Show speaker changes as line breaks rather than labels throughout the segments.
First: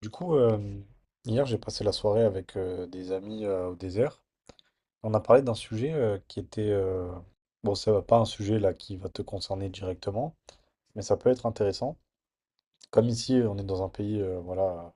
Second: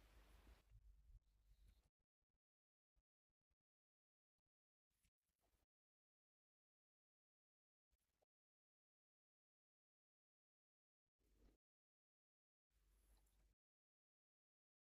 Du coup, hier, j'ai passé la soirée avec des amis au désert. On a parlé d'un sujet Bon, ça va pas, un sujet là qui va te concerner directement, mais ça peut être intéressant. Comme ici, on est dans un pays, voilà,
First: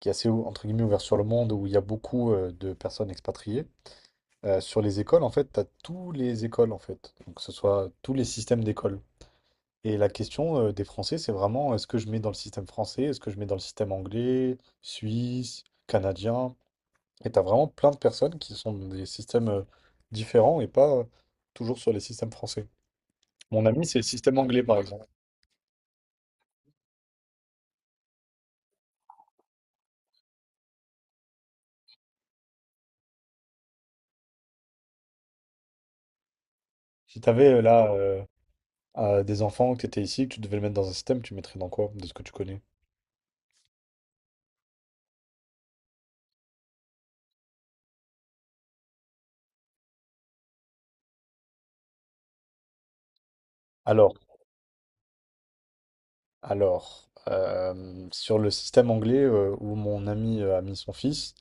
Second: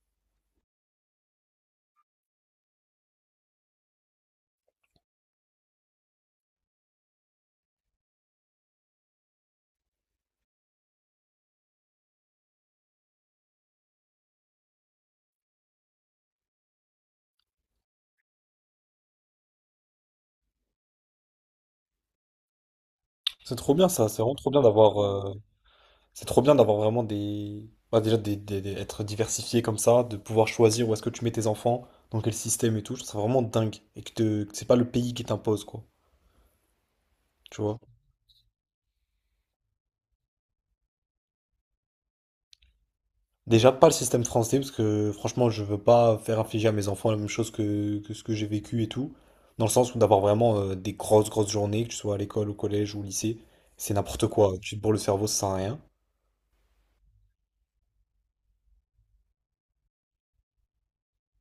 qui est assez, entre guillemets, ouvert sur le monde, où il y a beaucoup de personnes expatriées. Sur les écoles, en fait, tu as tous les écoles, en fait. Donc, que ce soit tous les systèmes d'école. Et la question des Français, c'est vraiment, est-ce que je mets dans le système français, est-ce que je mets dans le système anglais, suisse, canadien? Et t'as vraiment plein de personnes qui sont dans des systèmes différents et pas toujours sur les systèmes français.
C'est
Mon
trop
ami,
bien
c'est le
ça, c'est vraiment
système
trop bien
anglais, par
d'avoir
exemple.
c'est trop bien d'avoir vraiment des bah, déjà être diversifié comme ça, de pouvoir choisir où est-ce que tu mets tes enfants, dans quel système et tout, je trouve ça vraiment dingue et que, que c'est pas le pays qui t'impose quoi,
Si t'avais
tu vois.
là, des enfants, que t'étais ici, que tu devais le mettre dans un système, tu mettrais dans quoi, de ce que tu connais?
Déjà pas le système français parce que franchement, je veux pas faire infliger à mes enfants la même chose que ce que j'ai vécu et tout, dans le sens où d'avoir vraiment des grosses grosses journées que tu sois à l'école, au collège ou au lycée, c'est
Alors,
n'importe quoi, tu te bourres le cerveau, ça sert à rien.
alors, sur le système anglais où mon ami a mis son fils,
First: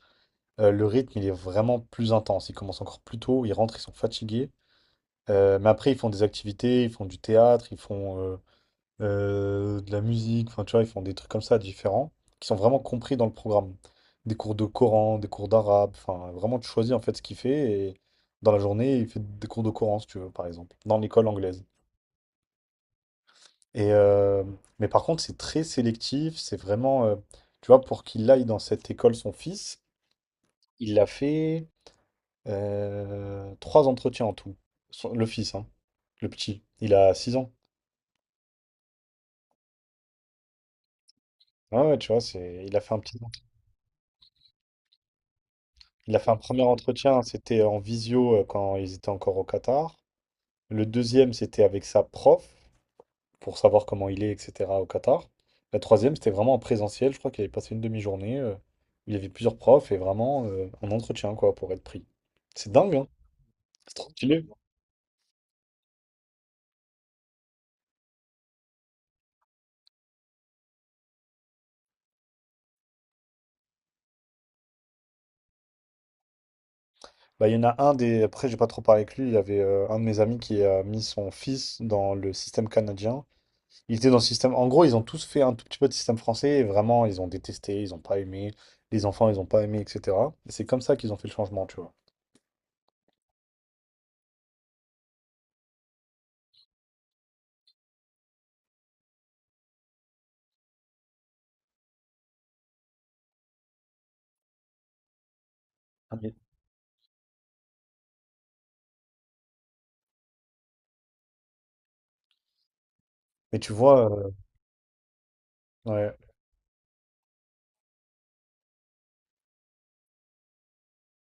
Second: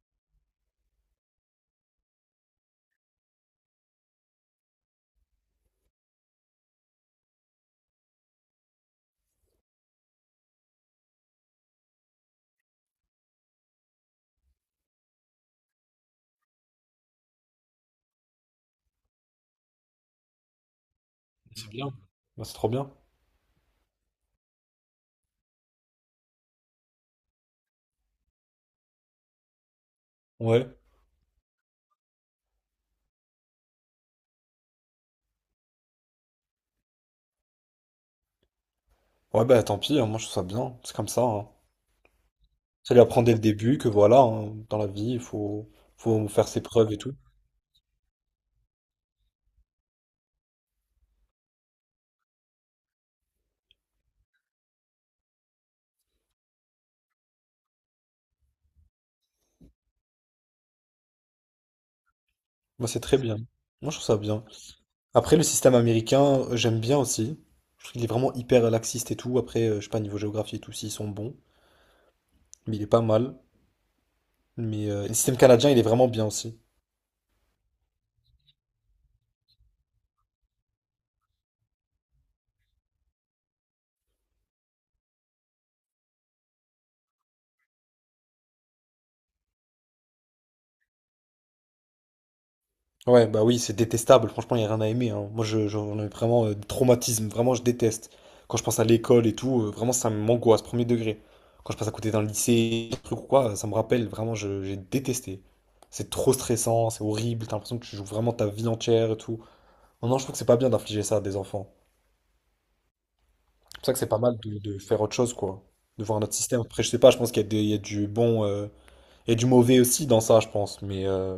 le rythme il est vraiment plus intense. Ils commencent encore plus tôt, ils rentrent, ils sont fatigués. Mais après, ils font des activités, ils font du théâtre, ils font de la musique, enfin tu vois, ils font des trucs comme ça différents, qui sont vraiment compris dans le programme. Des cours de Coran, des cours d'arabe, enfin vraiment tu choisis en fait ce qu'il fait et dans la journée il fait des cours de Coran si tu veux par exemple, dans l'école anglaise.
Bah, c'est trop bien.
Et euh, mais par contre c'est très sélectif, c'est vraiment, tu vois, pour qu'il aille dans cette école son fils,
Ouais.
il l'a fait trois entretiens en tout. Le fils, hein, le petit, il a 6 ans.
Ouais bah tant pis, hein, moi je trouve ça bien, c'est comme ça, hein.
Ouais, ouais, tu vois, c'est, il a fait
Ça
un
lui
petit.
apprend dès le début que voilà, hein, dans la vie, il faut,
Il a fait
faut
un
faire
premier
ses preuves et tout.
entretien, c'était en visio quand ils étaient encore au Qatar. Le deuxième, c'était avec sa prof, pour savoir comment il est, etc. au Qatar. La troisième, c'était vraiment en présentiel. Je crois qu'il avait passé une demi-journée, où il y avait plusieurs profs et vraiment un entretien, quoi, pour être pris. C'est
Moi,
dingue,
c'est
hein?
très bien. Moi,
C'est
je trouve
trop
ça
stylé.
bien. Après, le système américain, j'aime bien aussi. Je trouve qu'il est vraiment hyper laxiste et tout. Après, je sais pas, niveau géographie et tout, s'ils sont bons. Mais il est pas mal. Mais le système canadien, il est vraiment bien aussi.
Bah, il y en a un des. Après, j'ai pas trop parlé avec lui. Il y avait un de mes amis qui a mis son fils dans le système canadien. Ils étaient dans le système. En gros, ils ont tous fait un tout petit peu de système français et vraiment, ils ont détesté, ils ont pas aimé, les enfants, ils ont pas aimé, etc. Et c'est comme ça qu'ils ont fait le changement, tu vois.
Ouais, bah oui, c'est détestable. Franchement, il n'y a rien à aimer, hein. Moi, j'en ai vraiment des traumatismes. Vraiment, je déteste. Quand je pense à l'école et tout, vraiment, ça m'angoisse, premier degré. Quand je passe à côté d'un lycée, un truc ou quoi, ça me rappelle. Vraiment, j'ai détesté. C'est
Ah,
trop
mais-
stressant, c'est horrible. T'as l'impression que tu joues vraiment ta vie entière et tout. Non, non, je trouve que c'est pas bien d'infliger ça à des enfants.
Mais tu
C'est pour ça que c'est
vois,
pas mal de faire autre chose, quoi. De
ouais.
voir notre système. Après, je sais pas, je pense qu'il y a il y a du bon. Il y a du mauvais aussi dans ça, je pense. Mais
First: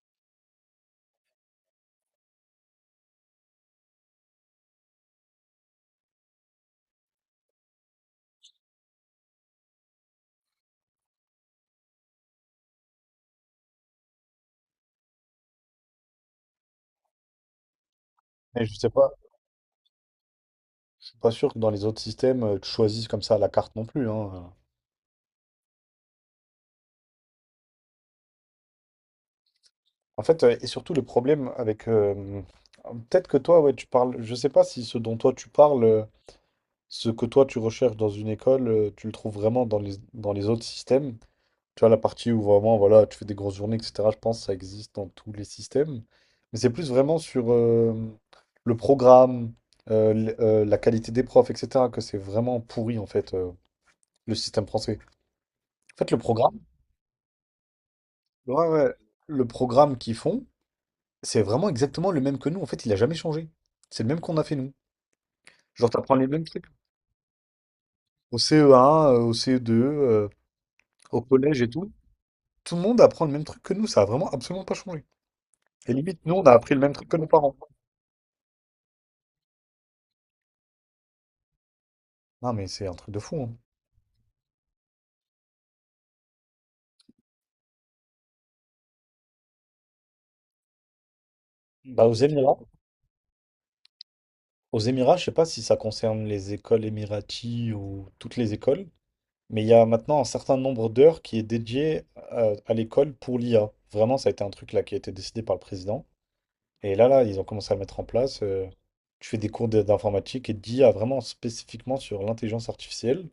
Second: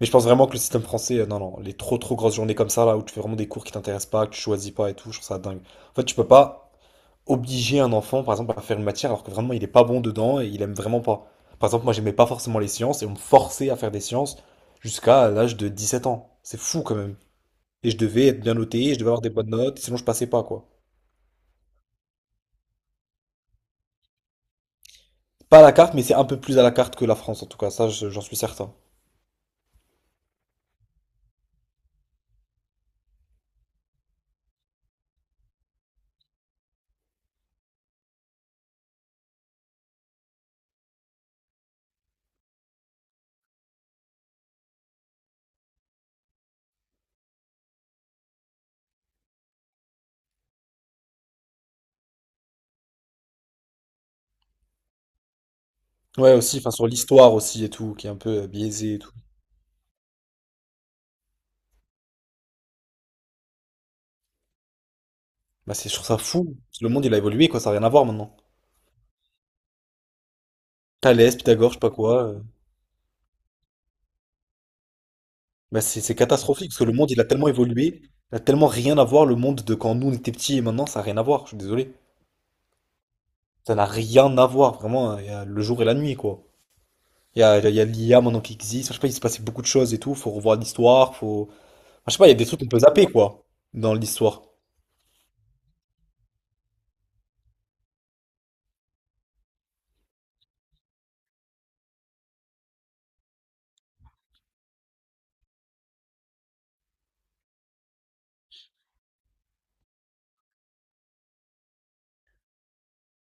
mais je pense vraiment que le système français, non, non, les trop trop grosses journées comme ça, là, où tu fais vraiment des cours qui t'intéressent pas, que tu choisis pas et tout, je trouve ça dingue. En fait, tu peux pas obliger un enfant, par exemple, à faire une matière alors que vraiment il est pas bon dedans et il aime vraiment pas. Par exemple, moi, j'aimais pas forcément les sciences et on me forçait à faire des sciences jusqu'à l'âge de 17 ans. C'est fou quand même. Et je devais être bien
Mais je sais
noté, je devais
pas,
avoir des bonnes notes, sinon je passais pas, quoi.
je suis pas sûr que dans les autres systèmes, tu choisisses comme ça à la carte non plus, hein.
Pas à la carte, mais c'est un peu plus à la carte que la France, en tout cas, ça, j'en suis certain.
En fait, et surtout le problème avec, peut-être que toi, ouais, tu parles. Je sais pas si ce dont toi tu parles, ce que toi tu recherches dans une école, tu le trouves vraiment dans les autres systèmes. Tu vois, la partie où vraiment, voilà, tu fais des grosses journées, etc. Je pense que ça existe dans tous les systèmes. Mais c'est plus vraiment sur le programme, la qualité des profs, etc. que c'est vraiment pourri, en fait, le système français. En fait, le
Ouais, aussi,
programme,
enfin, sur l'histoire aussi et tout, qui est un peu
ouais, ouais,
biaisée et tout.
le programme qu'ils font, c'est vraiment exactement le même que nous. En fait, il a jamais changé. C'est le même qu'on a fait nous.
Bah,
Genre,
c'est, je trouve
t'apprends
ça
les mêmes
fou.
trucs
Le monde, il a évolué, quoi, ça n'a rien à voir maintenant.
au CE1, au CE2, au
Thalès,
collège et
Pythagore, je sais pas
tout.
quoi,
Tout le monde apprend le même truc que nous. Ça a vraiment absolument pas changé.
Bah,
Et
c'est
limite, nous, on a
catastrophique
appris
parce
le
que le
même truc
monde
que
il a
nos
tellement
parents.
évolué, il a tellement rien à voir le monde de quand nous on était petits et maintenant ça a rien à voir, je suis désolé.
Non, mais c'est un truc de fou, hein.
Ça n'a rien à voir, vraiment, hein, il y a le jour et la nuit quoi. Il y a l'IA maintenant qui existe, je sais pas, il s'est passé beaucoup de choses et tout, faut revoir l'histoire, faut. Enfin,
Bah,
je
aux
sais pas, il y a des
Émirats,
trucs qu'on peut zapper quoi, dans l'histoire.
aux Émirats, je sais pas si ça concerne les écoles émiraties ou toutes les écoles, mais il y a maintenant un certain nombre d'heures qui est dédié à l'école pour l'IA. Vraiment, ça a été un truc là qui a été décidé par le président. Et là, ils ont commencé à le mettre en place. Tu fais des d'informatique et d'IA vraiment spécifiquement sur l'intelligence artificielle,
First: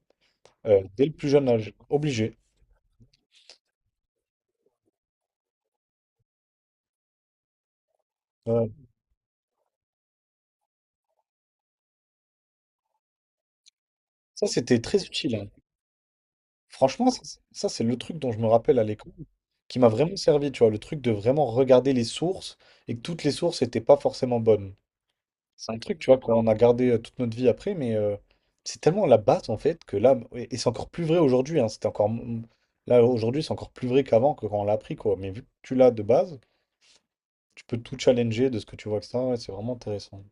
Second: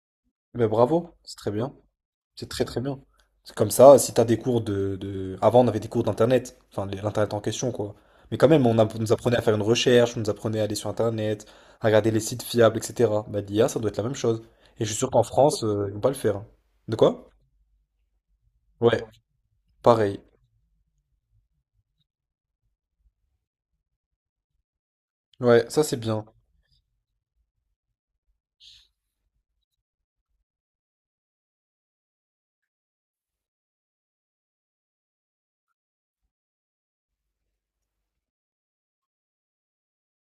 Mais
dès le
bravo,
plus
c'est
jeune
très
âge,
bien.
obligé.
C'est très très bien. C'est comme ça, si t'as des cours avant, on avait des cours d'internet, enfin l'internet en question, quoi. Mais quand
Euh,
même, on nous apprenait à faire une recherche, on nous apprenait à aller sur internet, à regarder les sites fiables, etc. Bah, l'IA, ça doit être la même chose.
Ça, c'était
Et je suis
très
sûr qu'en
utile, hein.
France, ils vont pas le faire. De
Franchement,
quoi?
ça, c'est le truc dont je me rappelle à
Ouais,
l'école qui m'a vraiment
pareil.
servi, tu vois, le truc de vraiment regarder les sources et que toutes les sources n'étaient pas forcément bonnes.
Ouais,
C'est un
ça
truc,
c'est
tu vois,
bien.
qu'on a gardé toute notre vie après, mais c'est tellement la base en fait que là, et c'est encore plus vrai aujourd'hui, hein, là aujourd'hui, c'est encore plus vrai qu'avant, que quand on l'a appris, quoi. Mais vu que tu l'as de base, tu peux tout challenger de ce que tu vois, ça, c'est vraiment intéressant.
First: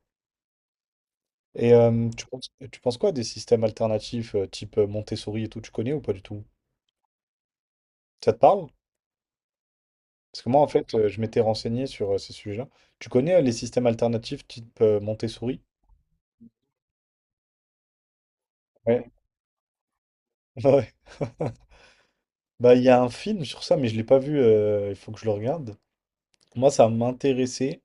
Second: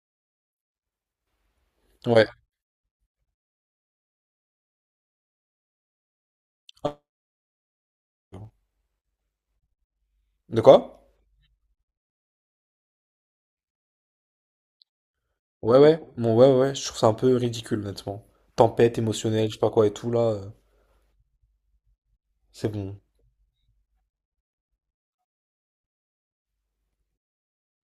Tu
Ouais.
penses, tu penses quoi des systèmes alternatifs, type Montessori et tout, tu connais ou pas du tout? Ça te parle? Parce que moi,
De
en
quoi?
fait, je m'étais renseigné sur ces sujets-là. Tu connais les systèmes alternatifs type Montessori?
Ouais, ouais. Bon, ouais, ouais, ouais, je trouve ça un peu ridicule, honnêtement. Tempête
Ouais.
émotionnelle, je sais pas quoi et tout, là,
Ouais.
c'est
Bah, il y a
bon.
un film sur ça, mais je l'ai pas vu. Il faut que je le regarde. Moi, ça m'intéressait.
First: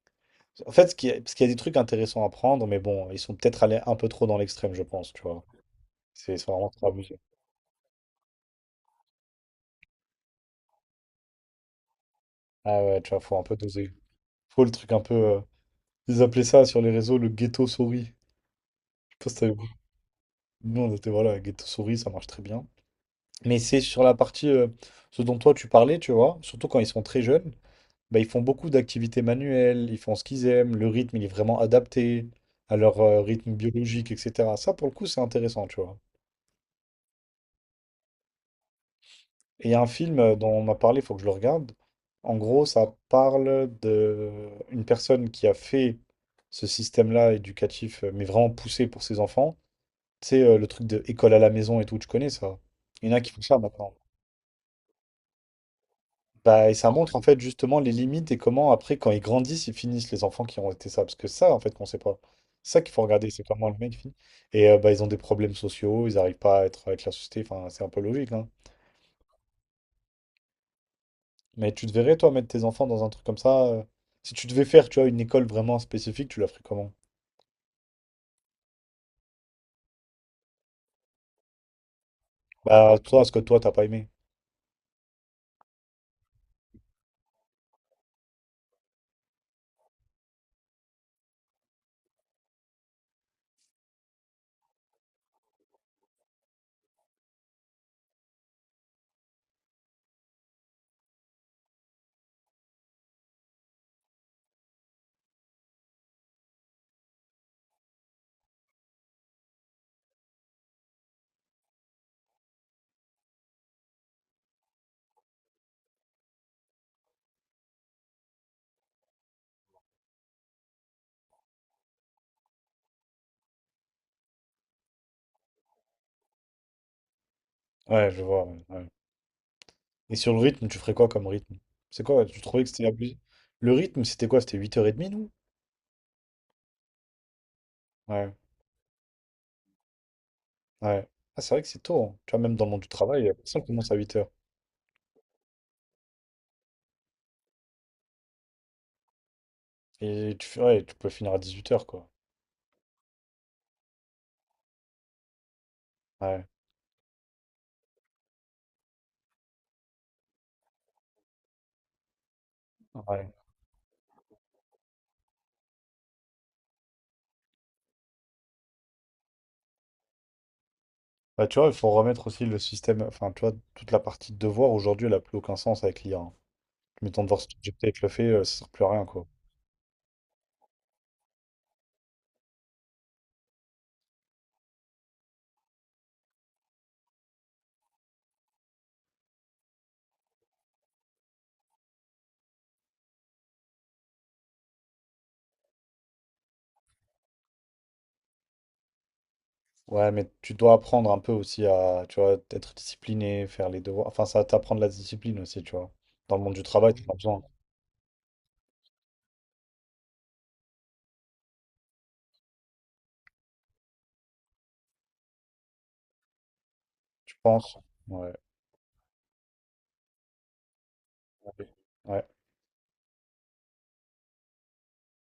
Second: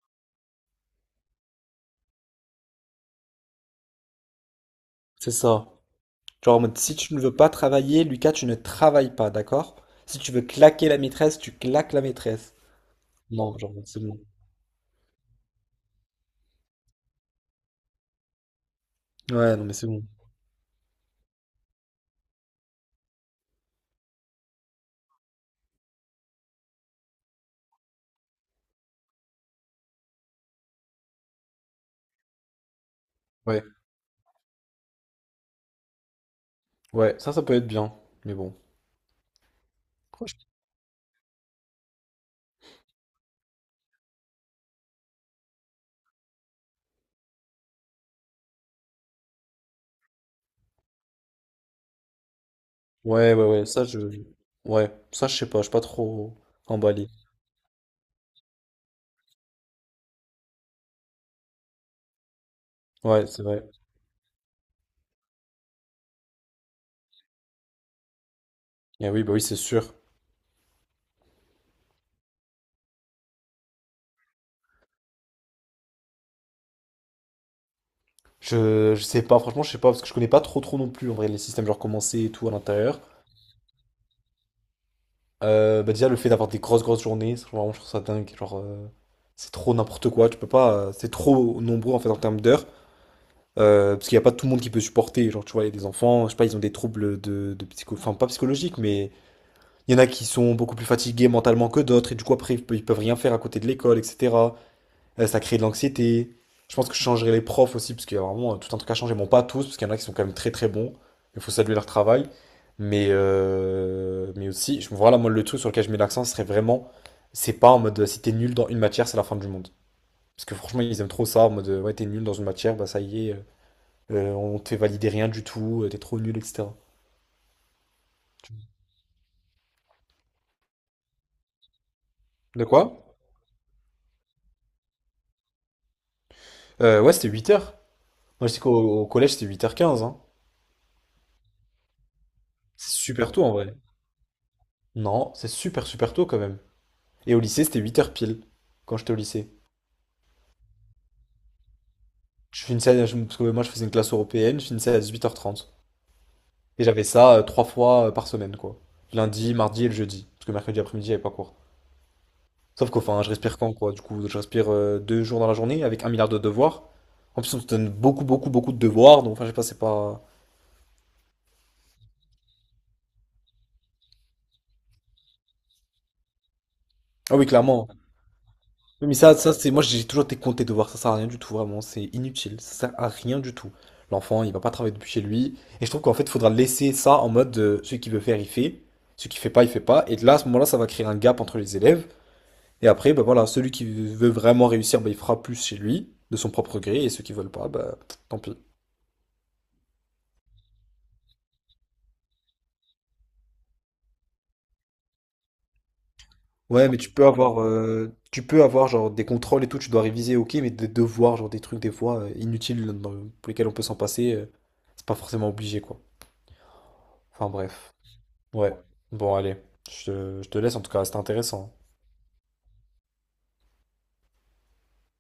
En fait, parce qu'il y a des trucs intéressants à prendre, mais bon, ils sont peut-être allés un peu trop dans l'extrême, je pense, tu
C'est
vois.
ça.
C'est
Genre en
vraiment
mode,
trop
si tu
abusé.
ne veux pas travailler, Lucas, tu ne travailles pas, d'accord? Si tu veux claquer la maîtresse, tu claques la maîtresse.
Ah ouais, tu vois, faut un peu
Non, genre,
doser.
c'est bon.
Faut le truc un peu. Ils appelaient ça sur les réseaux le ghetto souris. Je sais pas si t'avais
Ouais, non,
vu.
mais c'est bon.
Nous, on était, voilà, ghetto souris, ça marche très bien. Mais c'est sur la partie ce dont toi tu parlais, tu vois, surtout quand ils sont très jeunes, bah, ils font beaucoup d'activités manuelles, ils font ce qu'ils aiment, le rythme il est vraiment adapté à leur rythme
Ouais,
biologique, etc. Ça pour le coup c'est intéressant, tu vois.
ouais, ça peut être bien. Mais bon.
Et il y a un film dont on m'a parlé, il faut que je le regarde. En gros, ça parle de une personne qui a fait ce système-là éducatif, mais vraiment poussé pour ses enfants. C'est le truc de école à la maison et tout, tu connais ça? Il y en a qui
Ouais,
font
ouais,
ça
ouais, ça,
maintenant.
je. Ouais, ça, je sais pas, je suis pas trop
Bah, et ça
emballé.
montre en fait justement les limites, et comment après quand ils grandissent ils finissent, les enfants qui ont été ça, parce que ça, en fait, qu'on sait pas, c'est ça qu'il faut
Ouais,
regarder,
c'est
c'est
vrai.
comment le mec finit. Et bah ils ont des problèmes sociaux, ils arrivent pas à être avec la société, enfin c'est un peu logique, hein.
Eh oui, bah oui, c'est sûr.
Mais tu te verrais toi mettre tes enfants dans un truc comme ça, si tu devais faire tu vois une école vraiment spécifique tu la ferais comment?
Je sais pas, franchement, je sais pas, parce que je connais pas trop trop non plus, en vrai, les systèmes, genre, comment c'est et tout à
Bah
l'intérieur.
toi, ce que toi t'as pas aimé.
Bah déjà, le fait d'avoir des grosses, grosses journées, ça, vraiment, je trouve ça dingue. Genre, c'est trop n'importe quoi, tu peux pas, c'est trop nombreux, en fait, en termes d'heures. Parce qu'il n'y a pas tout le monde qui peut supporter. Genre, tu vois, il y a des enfants, je sais pas, ils ont des troubles de psycho... Enfin, pas psychologiques, mais il y en a qui sont beaucoup plus fatigués mentalement que d'autres, et du coup, après, ils peuvent rien faire à côté de l'école, etc. Ça crée de l'anxiété. Je pense que je changerai les profs aussi, parce qu'il y a vraiment tout un truc à changer. Bon, pas tous, parce qu'il y en a qui sont quand même très très bons. Il faut saluer leur travail. Mais aussi, je, voilà, moi, le truc sur lequel je mets l'accent, ce serait vraiment, c'est pas en mode, si t'es nul dans une matière, c'est la fin du monde. Parce que franchement, ils aiment trop ça, en mode, ouais, t'es nul dans une matière, bah ça y est. On te fait valider rien du tout, t'es trop nul, etc.
Ouais je vois, ouais, ouais. Et sur le rythme, tu ferais quoi comme rythme? C'est quoi? Tu trouvais
De
que c'était
quoi?
abusé? Le rythme, c'était quoi? C'était 8h30, nous?
Ouais, c'était 8 heures.
Ouais,
Moi, je sais qu'au au collège, c'était 8h15, hein.
ouais. Ah, c'est vrai que c'est tôt, hein. Tu vois, même dans le monde du
C'est
travail, la
super tôt en
personne
vrai.
commence à 8h.
Non, c'est super, super tôt quand même. Et au lycée, c'était 8 heures pile, quand j'étais au lycée.
Et ouais, tu peux finir à 18h quoi.
Je finissais, parce que moi, je faisais une classe européenne, je finissais à 8h30.
Ouais,
Et j'avais ça trois fois par semaine, quoi. Lundi, mardi et le jeudi. Parce que mercredi après-midi, j'avais pas cours. Sauf qu'enfin,
ouais.
je respire quand, quoi. Du coup, je respire 2 jours dans la journée avec un milliard de devoirs. En plus, on te donne beaucoup, beaucoup, beaucoup de devoirs. Donc, enfin, je sais pas, c'est pas.
Bah, tu vois, il faut remettre aussi le système. Enfin, tu vois, toute la partie de devoir, aujourd'hui, elle n'a plus aucun sens avec l'IA, hein. Mais ton
Ah
devoir
oui,
subjecté
clairement.
avec le fait, ça sert plus à rien,
Oui, mais
quoi.
ça c'est moi j'ai toujours été compté de voir ça, sert à rien du tout vraiment, c'est inutile, ça sert à rien du tout. L'enfant il va pas travailler depuis chez lui et je trouve qu'en fait il faudra laisser ça en mode celui qui veut faire il fait, celui qui fait pas il fait pas et là à ce moment-là ça va créer un gap entre les élèves et après bah voilà celui qui veut vraiment réussir bah, il fera plus chez lui de son propre gré et ceux qui veulent pas bah tant pis.
Ouais, mais tu dois apprendre un peu aussi à, tu vois, être discipliné, faire les devoirs. Enfin, ça va t'apprendre la discipline aussi, tu vois. Dans le monde du
Ouais
travail,
mais
tu en as besoin.
tu peux avoir genre des contrôles et tout, tu dois réviser ok mais des devoirs genre des trucs des fois inutiles pour lesquels on peut s'en passer, c'est pas forcément obligé quoi.
Tu
Enfin
penses?
bref.
Ouais.
Ouais. Bon, allez. Je te laisse, en tout cas, c'était
Ouais.
intéressant.
Ouais.